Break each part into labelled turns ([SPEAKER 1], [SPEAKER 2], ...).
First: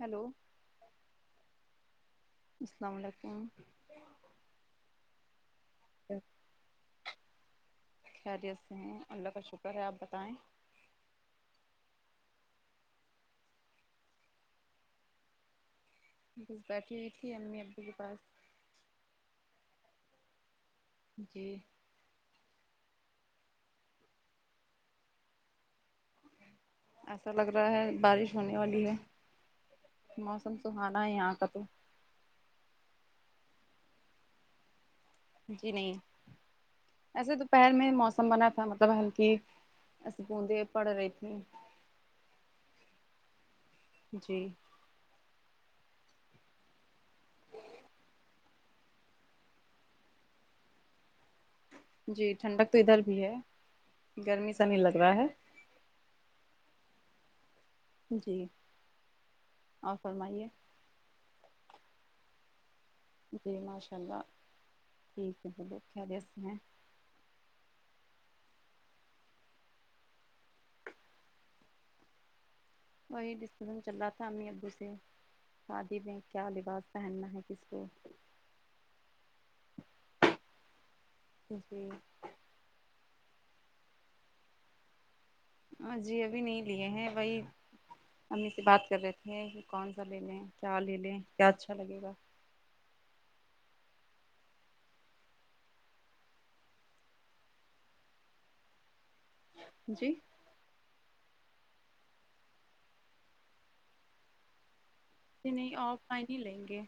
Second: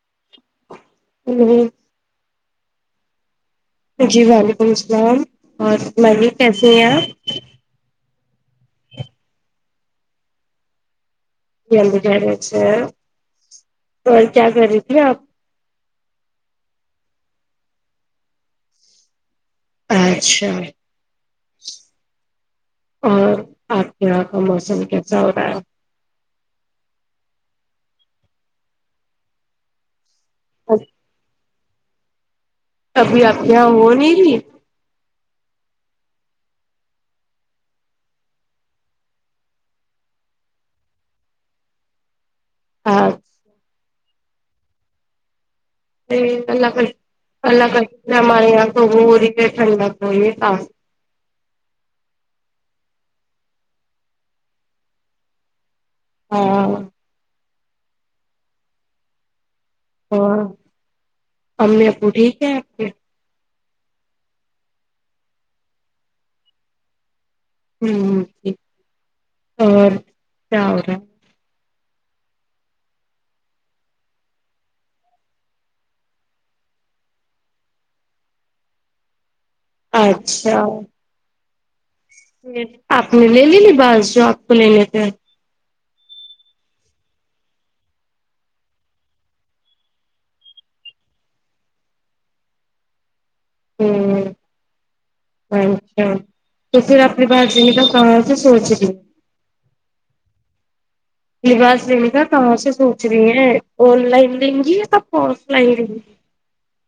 [SPEAKER 1] hello
[SPEAKER 2] hello
[SPEAKER 1] السلام علیکم
[SPEAKER 2] جی وعلیکم السلام اور میھوین کیسی ہیں آپ
[SPEAKER 1] خیریت سے ہیں اللہ کا شکر ہے آپ بتائیں
[SPEAKER 2] جلد رہ سے اور کیا کر رہی تھی آپ
[SPEAKER 1] بس بیٹھی ہوئی تھی امی ابو کے پاس
[SPEAKER 2] اچھا
[SPEAKER 1] جی
[SPEAKER 2] اور آپ کے یہاں کا موسم کیسا ہو رہا ہے
[SPEAKER 1] ایسا لگ رہا ہے بارش ہونے والی ہے موسم سہانا ہے یہاں کا تو
[SPEAKER 2] ابھی آپ یہاں ھو نہیں رہی
[SPEAKER 1] جی نہیں ایسے دوپہر میں موسم بنا تھا مطلب ہلکی ایسے بوندے پڑھ رہی تھی
[SPEAKER 2] ہاں
[SPEAKER 1] جی
[SPEAKER 2] جی اللہ کا اللہ کا شکر ہے ہمارے یہا تو وہ وہ ری ٹنڈا وه یہ سب
[SPEAKER 1] جی ٹھنڈک تو ادھر بھی ہے گرمی سا نہیں لگ رہا ہے
[SPEAKER 2] ہاں
[SPEAKER 1] جی
[SPEAKER 2] اور امی ابو ٹھیک ہے آپ کے
[SPEAKER 1] جی ماشاء اللہ ٹھیک ہے سب لوگ خیریاتھ سے ہیں
[SPEAKER 2] ھم ھم جی اور کیا ہو رہا
[SPEAKER 1] وہی ڈسکسن چل رہا تھا امی ابو سے شادی میں کیا لباس پہننا ہے کس کو
[SPEAKER 2] اچھا
[SPEAKER 1] جیی
[SPEAKER 2] جی آپ نے لے لیی باز جو آپ کو لے لیتے ہیں
[SPEAKER 1] ہاں جی ابھی نہیں لیے ہیں وہی امی سے بات کر رہے تھے کہ کون سا لے لیں کیا لے لیں کیا اچھا لگے گا
[SPEAKER 2] ہوں اچھا توسی آپ کے پاس ڈیلیور کہاں سے سوچی ریوں
[SPEAKER 1] جی
[SPEAKER 2] لباس دین کا کہاں سے سوچ رہی ہیں آن لائن لیں گی کپ
[SPEAKER 1] جی نہیں آف لائن ہی لیں گے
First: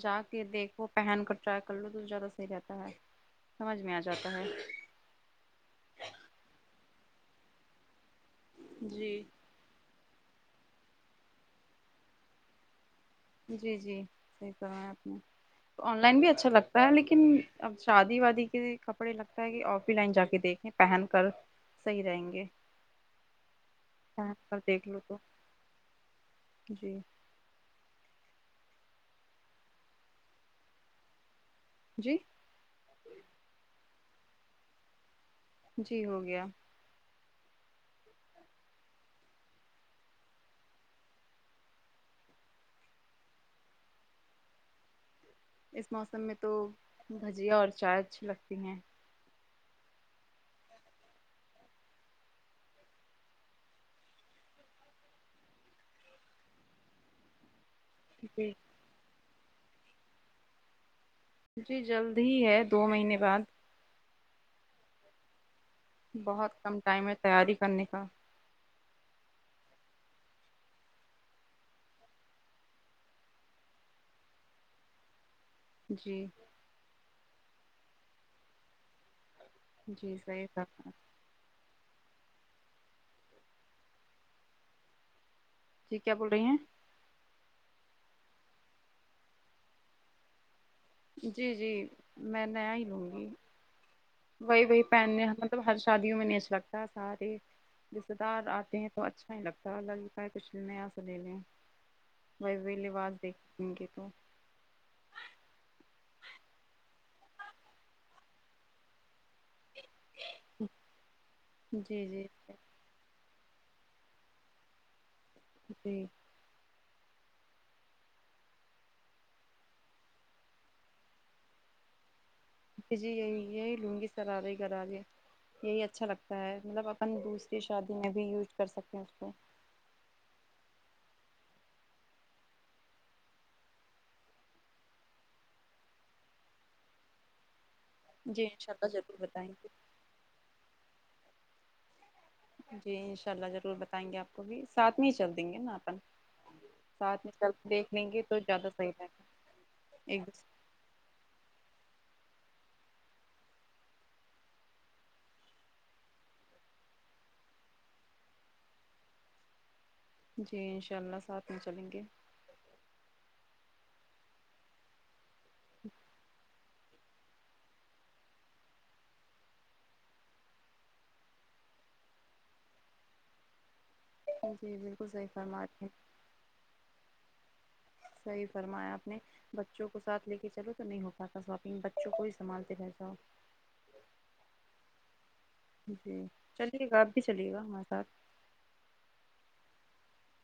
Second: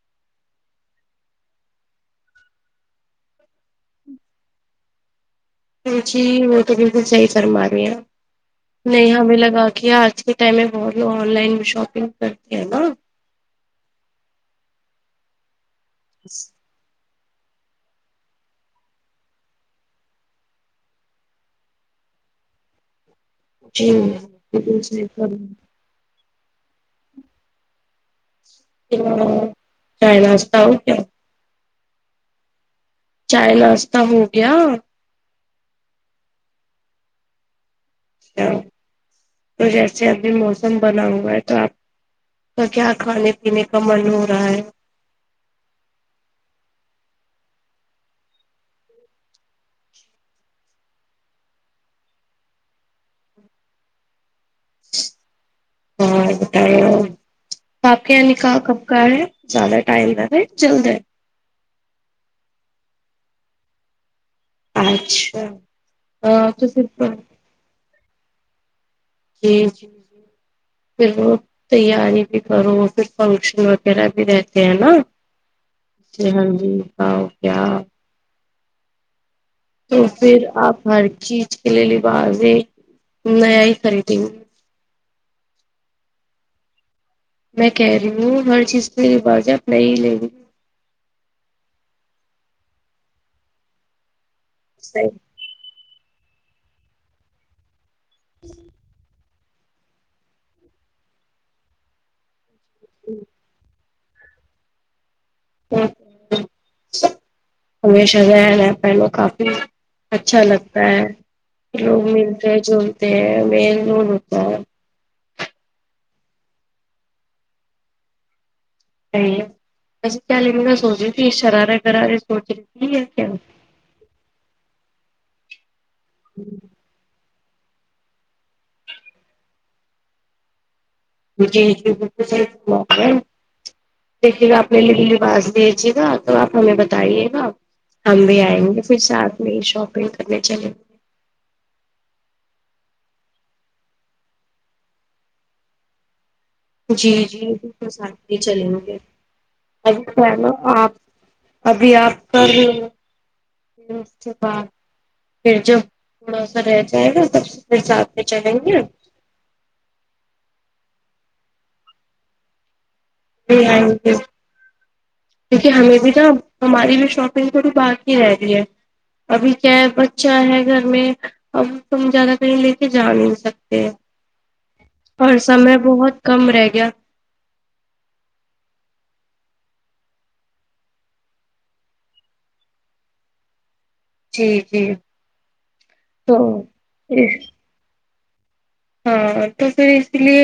[SPEAKER 1] جا کے دیکھو پہن کر ٹرائی کر لو تو زیادہ صحیح رہتا ہے سمجھ میں آ جاتا ہے
[SPEAKER 2] مچی وہ تو بالکل صحی فرما رہی ہیں آپ نہیں
[SPEAKER 1] جی
[SPEAKER 2] ہمیں لگا کے اج سے پہلے وہ بھی آن لائن شاپنگ کرتی ہیں نا
[SPEAKER 1] جی جی صحیح فرمایا آپ نے آن لائن بھی اچھا لگ تا لیکن اب شادی وادی کے کپڑے لگتا ہے کہ آف ہی لائن جا کے دیکھیں پہن کر صحیح رہیں گے
[SPEAKER 2] جی
[SPEAKER 1] پر آپ
[SPEAKER 2] بالکل
[SPEAKER 1] دیکھ لو
[SPEAKER 2] صحیح
[SPEAKER 1] کو جی
[SPEAKER 2] کیھدر ہو چائے ناشتہ ہو گیا
[SPEAKER 1] جی
[SPEAKER 2] چائے ناشہ ہو گیا
[SPEAKER 1] جی ہو گیا
[SPEAKER 2] تو جیسے ابھی موسم بنا ہوا ہے تو آپ تو کیا کھانے پینے کا من ہو رہا ہے
[SPEAKER 1] اس موسم میں تو بھجیا اور چائے اچھی لگتی ہیں
[SPEAKER 2] اور بتایو آپ کے یہاں
[SPEAKER 1] جی
[SPEAKER 2] نکہا کب کہاں ہے زیادہ ٹائم ہے ر جلد ہے
[SPEAKER 1] جی جلد ہی ہے دو مہینے بعد
[SPEAKER 2] اچھا ہاں
[SPEAKER 1] بہت
[SPEAKER 2] تو
[SPEAKER 1] کم
[SPEAKER 2] پھر
[SPEAKER 1] ٹائم ہے تیاری کرنے کا
[SPEAKER 2] جی پھر وہ تیاری بھی کرو اور پھر فنکشن وغیرہ بھی رہتے ہیں نا جی ہاں جی ہ کیا تو
[SPEAKER 1] جی
[SPEAKER 2] پھر
[SPEAKER 1] صحیح تھا
[SPEAKER 2] آپ ہر چیز کے لیے لبازیں نیا ہی خریدیں گے
[SPEAKER 1] جی کیا بول رہی ہیں
[SPEAKER 2] میں کہہ رہی ہوں ہر چیز کے لباس آپ نائی ہی لے گی
[SPEAKER 1] جی جی میں نیا ہی لوں گی وہی وہی پہننے مطلب ہر شادیوں میں نہیں اچھا لگتا سارے رشتے دار آتے ہیں تو اچھا نہیں لگتا ہو لگتا ہے کچھ نیا سا لے لیں بھائی وہی لباس دیکھ دیں گے تو
[SPEAKER 2] ہ ہمیشہ نیا نیا پہنوں کا اچھا لگتا ہے لوگ
[SPEAKER 1] جی جی
[SPEAKER 2] ملتے ہیں جو یہ مین لون ہوتا ہے
[SPEAKER 1] جی
[SPEAKER 2] ا وسے کیا لینا کا سوچ رہی تھی اس شرارے گرارے
[SPEAKER 1] جی یہی یہی لونگی سرارے گرارے یہی اچھا لگتا ہے مطلب اپن دوس شادیوں میں بھی یوز کر سکتے ہیں اس کو
[SPEAKER 2] جی جی بالکل صحیح فرما رہے ہو تو پھر آپ نے لی بھی لباس لیجیے گا تو آپ ہمیں بتائیے گا ہم بھی
[SPEAKER 1] جی
[SPEAKER 2] آئیں
[SPEAKER 1] انشاء
[SPEAKER 2] گے
[SPEAKER 1] اللہ
[SPEAKER 2] پھر
[SPEAKER 1] ضرور
[SPEAKER 2] ساتھ
[SPEAKER 1] بتائیں
[SPEAKER 2] میں ہی
[SPEAKER 1] گے
[SPEAKER 2] شاپنگ کرنے چلیں
[SPEAKER 1] جی ان شاء اللہ ضرور بتائیں گے آپ کو بھی ساتھ میں ہی چل دیں گے نا اپن
[SPEAKER 2] جی
[SPEAKER 1] ساتھ میں
[SPEAKER 2] جی
[SPEAKER 1] چل
[SPEAKER 2] بالکل
[SPEAKER 1] دیکھ لیں
[SPEAKER 2] ساتھ
[SPEAKER 1] گے تو
[SPEAKER 2] میں
[SPEAKER 1] زیادہ
[SPEAKER 2] چلے
[SPEAKER 1] صحیح
[SPEAKER 2] گے
[SPEAKER 1] رہے گا
[SPEAKER 2] ابھی
[SPEAKER 1] ایک
[SPEAKER 2] پہنو
[SPEAKER 1] دوسرے
[SPEAKER 2] آپ ابھی آپ کا وہ وہ اس کے بعد پھر جب تھو ڑا سا رہ جائے گا سب پھر ساتھ میں چلیں گے
[SPEAKER 1] جی ان شاء اللہ ساتھ میں چلیں گے
[SPEAKER 2] جی آئیںگے دیکھئے ہمیں بھی تو ہماری بھی شاپنگ تھوڑی باقی رہ گئی ہے ابھی کیا ہے بچہ ہے گھر میں اب تم زیادہ کہیں لے کے جا نہیں سکتے
[SPEAKER 1] جی بالکل صحیح
[SPEAKER 2] اور سمے
[SPEAKER 1] فرمارہی ہے
[SPEAKER 2] بہت کم رہ گیا
[SPEAKER 1] صحیح فرمایا آپ نے بچوں کو سا تھ لے کے چلو تو نہیں ہو پاتا ساپنگ بچوں کو ہی سنبھالتے رہ جاؤ
[SPEAKER 2] جی جی
[SPEAKER 1] جی
[SPEAKER 2] تو
[SPEAKER 1] چلیے گا آپ بھی چلیے گا ہمارے ساتھ
[SPEAKER 2] ہاں تو پھر اس لیے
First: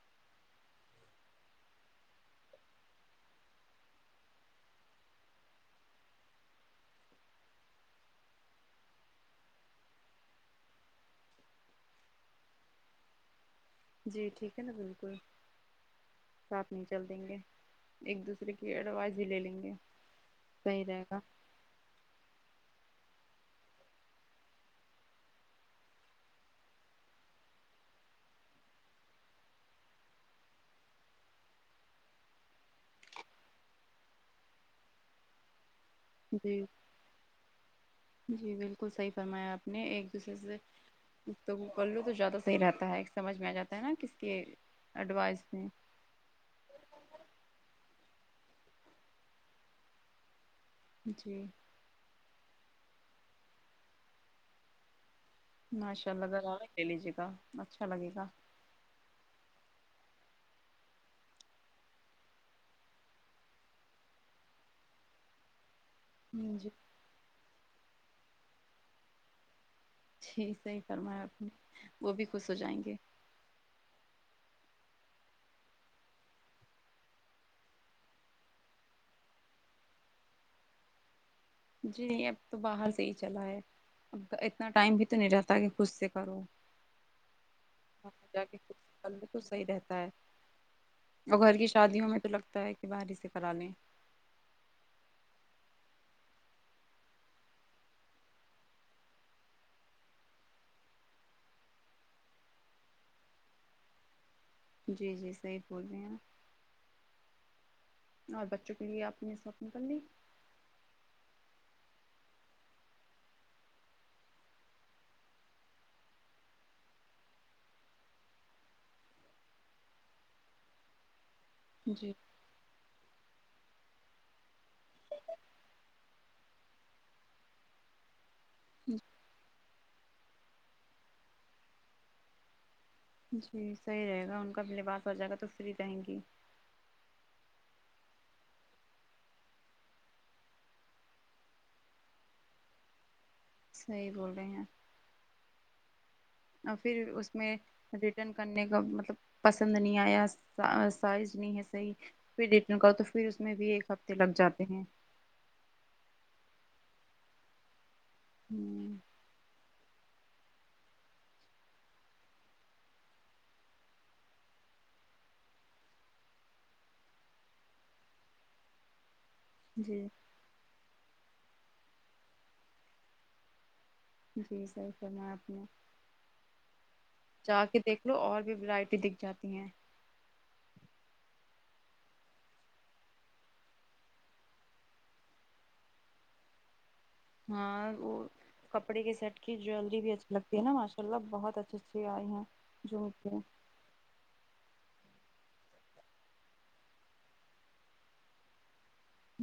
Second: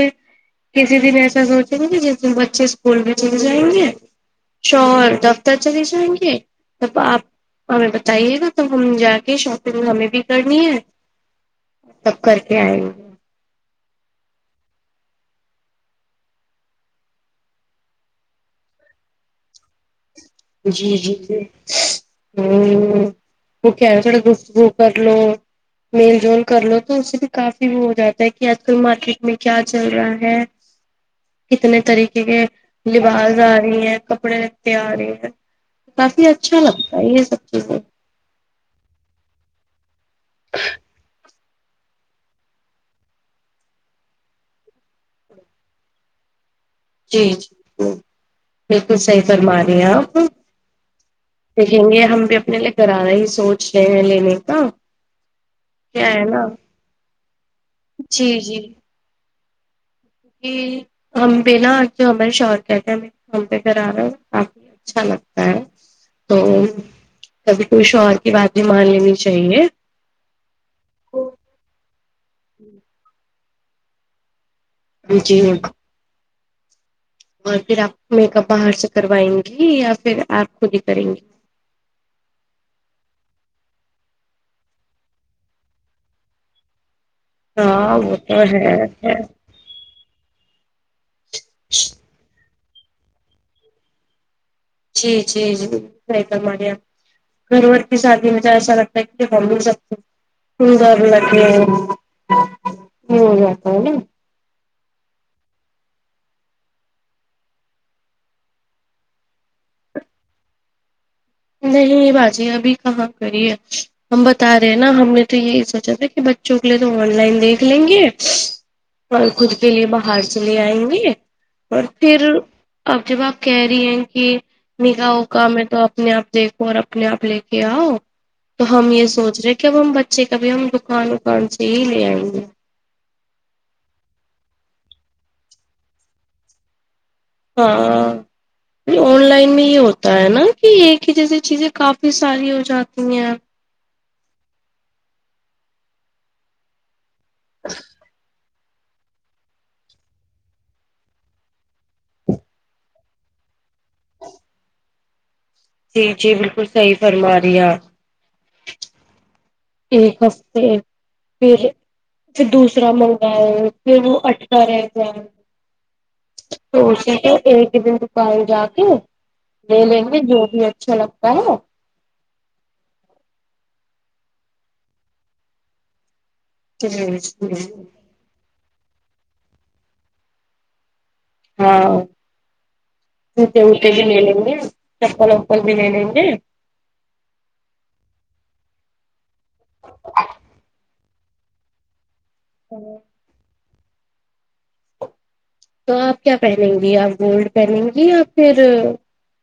[SPEAKER 2] کسی دن ایسا سوںچے گے کہ جس دن بچے اسکول میں چلے جائیں گے شور دفتر چلے جائیں گے تب آپ ہمیں بتائیے گا تو ہم جا کے شاپنگ ہمیں بھی کرنی ہے تب کر کے ائیںگے
[SPEAKER 1] جی ٹھیک ہے نا بالکل ساتھ میں چل دیں گے ایک دوسرے کی ایڈوائز بھی لے لیںگے
[SPEAKER 2] جی جی وہ کیا کر لو میل جول کر لو تو اس سے بھی کافی وہ ہو جاتا ہے کہ آج کل مارکیٹ میں کیا چل رہا ہے کتنے طریقے کے لباس آ رہی ہیں کپڑے لتتے آ رہے ہیں کافی اچھا
[SPEAKER 1] جی
[SPEAKER 2] لگتا ہے یہ سب چیزیں
[SPEAKER 1] جی بالکل صحیح فرمایا آپ نے ایک دوسرے سے تو بولو تو زیادہ صحیح رہتا ہے ایک سمجھ میں آ جاتا ہے نا کس کے ایڈوائیز میں
[SPEAKER 2] جی جی جی بالکل صحیح فرما رہی ہیں آپ
[SPEAKER 1] جی
[SPEAKER 2] دیکھیں گے ہم بھی اپنے لیےغرارہ ہی سوچ رہے ہیں لینے کا
[SPEAKER 1] ماشاء
[SPEAKER 2] کیا ہے
[SPEAKER 1] اللہ
[SPEAKER 2] نا
[SPEAKER 1] غرارہ لے لیجیے گا اچھا لگے گا
[SPEAKER 2] جی ھمم ہم پے نہ ہمارے شوہرکہتے ہیں میں ہم پہ غرارہ اچھا لگتا ہے تو
[SPEAKER 1] جی
[SPEAKER 2] کبھی کچھ شوہر کی بات بھی مان لینی چاہیے
[SPEAKER 1] جی صحیح فرمایا اپ نے وہ بھی خوش ہو جائیں گے
[SPEAKER 2] جی بالکل اور پھر آپ میکپ باہر سے کروائیں گی یا پھر آپ خود ہی کریں گی
[SPEAKER 1] جی اب تو باہر سے ہی چلا ہے اب اتنا ٹائم بھی تو نہیں رہتاہے کہ خود سے کروں
[SPEAKER 2] ہاں وہ تو ہے ہے
[SPEAKER 1] [unintelligible] صحیح رہتا ہے اور گھر کی شادیوں میں تو لگتا ہے کہ باہر ہی سے کرا لیں
[SPEAKER 2] جی جی جی صحیح فرما ری ہے آپ گھر ورکی شادی مجھے ایسا لگتا ہے کہ [unintelligible] [unintelligible]
[SPEAKER 1] جی جی صحیح بول رہی ہے آپ اور بچوں کے لیے آپ نے شوپنگ کرلی
[SPEAKER 2] نہیں باجی ابھی کہاں کری ہے ہم بتا رہے ہیں نا ہم نے تو یہی سونچا تھا کہ بچوں کے لیے تو آن لائن دیکھ لیں گے اور خود کے لیے باہر سے لے آئیں گے اور
[SPEAKER 1] جی
[SPEAKER 2] پھر اب جب آپ کہہ رہی ہیں کی نگاہوں کامیں تو اپنے آپ دیکھو اور اپنے آپ لے کے آؤ تو ہم یہ سوچ رہے کب ہم بچے کبھی ہم دکان وکان سے ہی لے آئیں گے
[SPEAKER 1] جی صحیح رہے گا ان کا بھی لباس ہو جائے گا تو فری رہیں گی
[SPEAKER 2] ہاں آن لائن میں یہ ہوتا ہے نا کہ ایک ہی جیسی چیزیں کافی ساری ہو جاتی ہیں
[SPEAKER 1] صحیح بول رہے ہیں اور پھر اس میں ریٹرن کرنے کا مطلب پسند نہیں آیا سائز نہیں ہے صحیح پھر رٹرن کا تو پھر اس میں بھی ایک ہفتے لگ جاتے ہیں
[SPEAKER 2] جی جی بالکل صحی فرما رہی آپ
[SPEAKER 1] ہوں
[SPEAKER 2] ایک ہفتے پھر اس دوسرا منگواؤ پھر وہ اٹکا رہ جائے سوچا تو ایک دن توکار جا کے لے
[SPEAKER 1] جی
[SPEAKER 2] لیں گے جو بھی اچھا لگتا ہے
[SPEAKER 1] جی سر سر میں آپ نے
[SPEAKER 2] [unintelligible]
[SPEAKER 1] جا کے دیکھ لو اور بھی ورائٹی دکھ جاتی ہیں
[SPEAKER 2] ہاں ستے وتے بھی ل لیں گے چپل وپل بھی لے لیں گے
[SPEAKER 1] ہاں وہ کپڑے کے سیٹ کی جویلری بھی اچھی لگتی ہے نا م لہ بہت اچھے اچے آئے ہیں جو متے
[SPEAKER 2] تو آپ کیا پہنیں گی آپ گولڈ پہنیں گی یا پھر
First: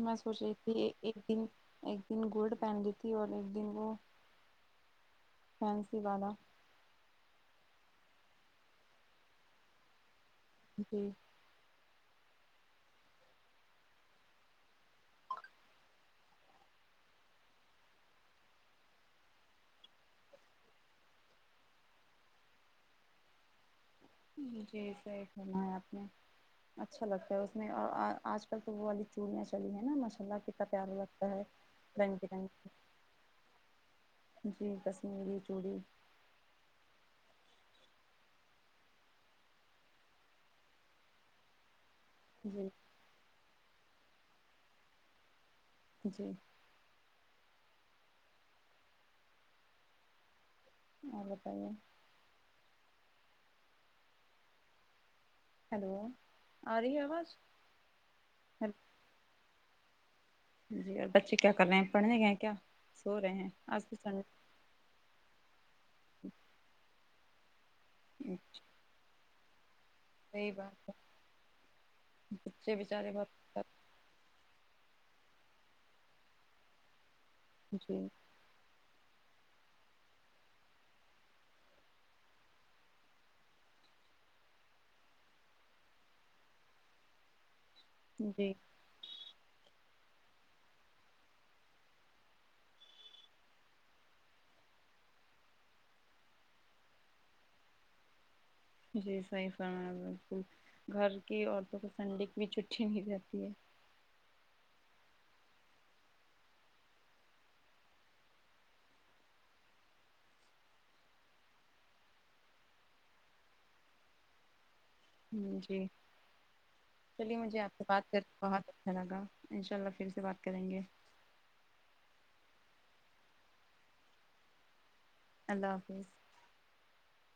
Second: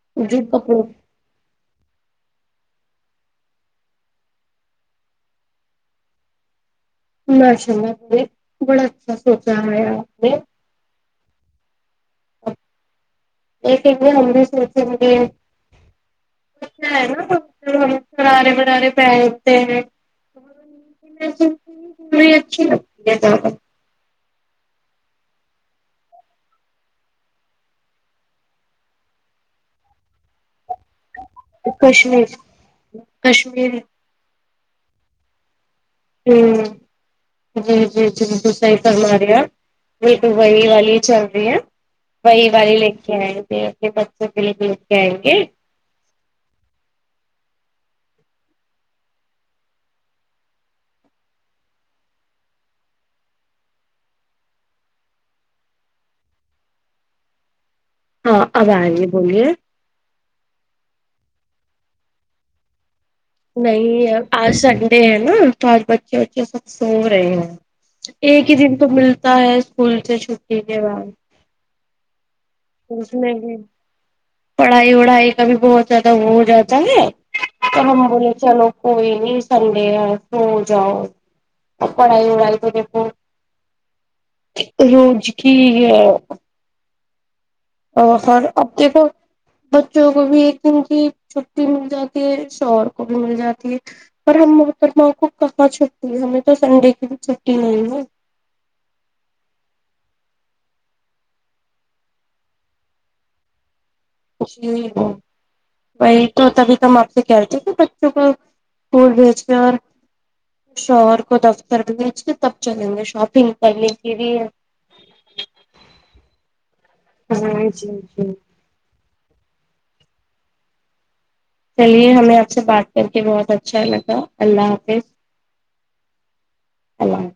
[SPEAKER 1] میں
[SPEAKER 2] جو
[SPEAKER 1] سوچ رہی
[SPEAKER 2] کپڑوں
[SPEAKER 1] تھی ایک دن ایک دن گولڈ پہن لی تھی اور ایک دن وہ فینسی والا
[SPEAKER 2] مشاء اللہ نے بڑا اچھا سوچا ہے آپ نے
[SPEAKER 1] جی
[SPEAKER 2] ایک کہے ہم بھی اس مے اچچے لگے ہے ا ہے نا ہم غرارے برارے پہنتے ہیں پوری اچھی لگتی ہے دعوت
[SPEAKER 1] جی صحیح فرمایا اپ نے اچھا لگتا ہے اس میں اور آج کل تو وہ والی چوڑیاں چلی ہیں نا مسالہ کے بڑا ٹائم لگتا ہے بینک کے
[SPEAKER 2] کشمیر
[SPEAKER 1] ٹائم پہ
[SPEAKER 2] کشمیر
[SPEAKER 1] جی کشمیری چوڑی
[SPEAKER 2] ہوں جی جی جی ج صحی فرما رہی ہپ میں دبئی والی چل رہی ہیں وہی
[SPEAKER 1] جی
[SPEAKER 2] والے لے کے آئیں گے کے بچوں کے لوگ لے کے آئیں گے
[SPEAKER 1] جی اور بتائیے ہیلو آ رہی ہے آواز
[SPEAKER 2] ہاں اب آے بولیے
[SPEAKER 1] جی اور بچے کیا کر رہے ہیں پڑھنے گ ہیں کیا سو رہے ہیں آج تو
[SPEAKER 2] نہیں
[SPEAKER 1] سنڈے
[SPEAKER 2] آج سڈ سنڈے ہے نا تو آج بچے وچے سب سو رہے ہیں ایک ہی دن تو ملتا ہے اسکول سے
[SPEAKER 1] صحیح
[SPEAKER 2] چھٹی کے
[SPEAKER 1] بات ہے
[SPEAKER 2] بعد
[SPEAKER 1] بچے بچارے
[SPEAKER 2] اس مے بھی
[SPEAKER 1] بہت
[SPEAKER 2] پڑھائی وڑھائی کا بھی بہت زیادہ وہ ہو جاتا ہے تو
[SPEAKER 1] جی
[SPEAKER 2] ہم بولے چلو کوئی نہیں سنڈے آ تو جاؤ پڑھائی وڑھائی کبھی فون روز ٹھیک ہے اور خر
[SPEAKER 1] جی
[SPEAKER 2] اب دیکھو بچوں کو بھی ایک دن کی چھٹی مل جاتی ہے شوہر کو بھی مل جاتی ہے پر ہم محترمہ کو کہاں چھٹی ہے ہمیں تو سنڈے کی بھی چھٹی نہیں ہے
[SPEAKER 1] جی صحیح فرما بالکل گھر کی عورتوں کو سنڈے کی بھی چھٹی نہیں رہتی ہے
[SPEAKER 2] کچ نہی وہ وہی تو تبھی تو ہم آپ سے کہتے کہ بچوں کواسکول بھیج کے اور شوہر کو دفتر بھیج کے تب چلیں گے شاپنگ کرنے کے لیے
[SPEAKER 1] ہ جی چلیے مجھے
[SPEAKER 2] ہاں
[SPEAKER 1] آپ سے
[SPEAKER 2] جی
[SPEAKER 1] بات
[SPEAKER 2] جی
[SPEAKER 1] بہت اچھالگا ان شاء اللہ پھر سے بات کریں گے
[SPEAKER 2] چلیے ہمیں آپ سے بات کر کے بہت اچھا لگا اللہ حافظ
[SPEAKER 1] اللہ حافظ
[SPEAKER 2] اللہ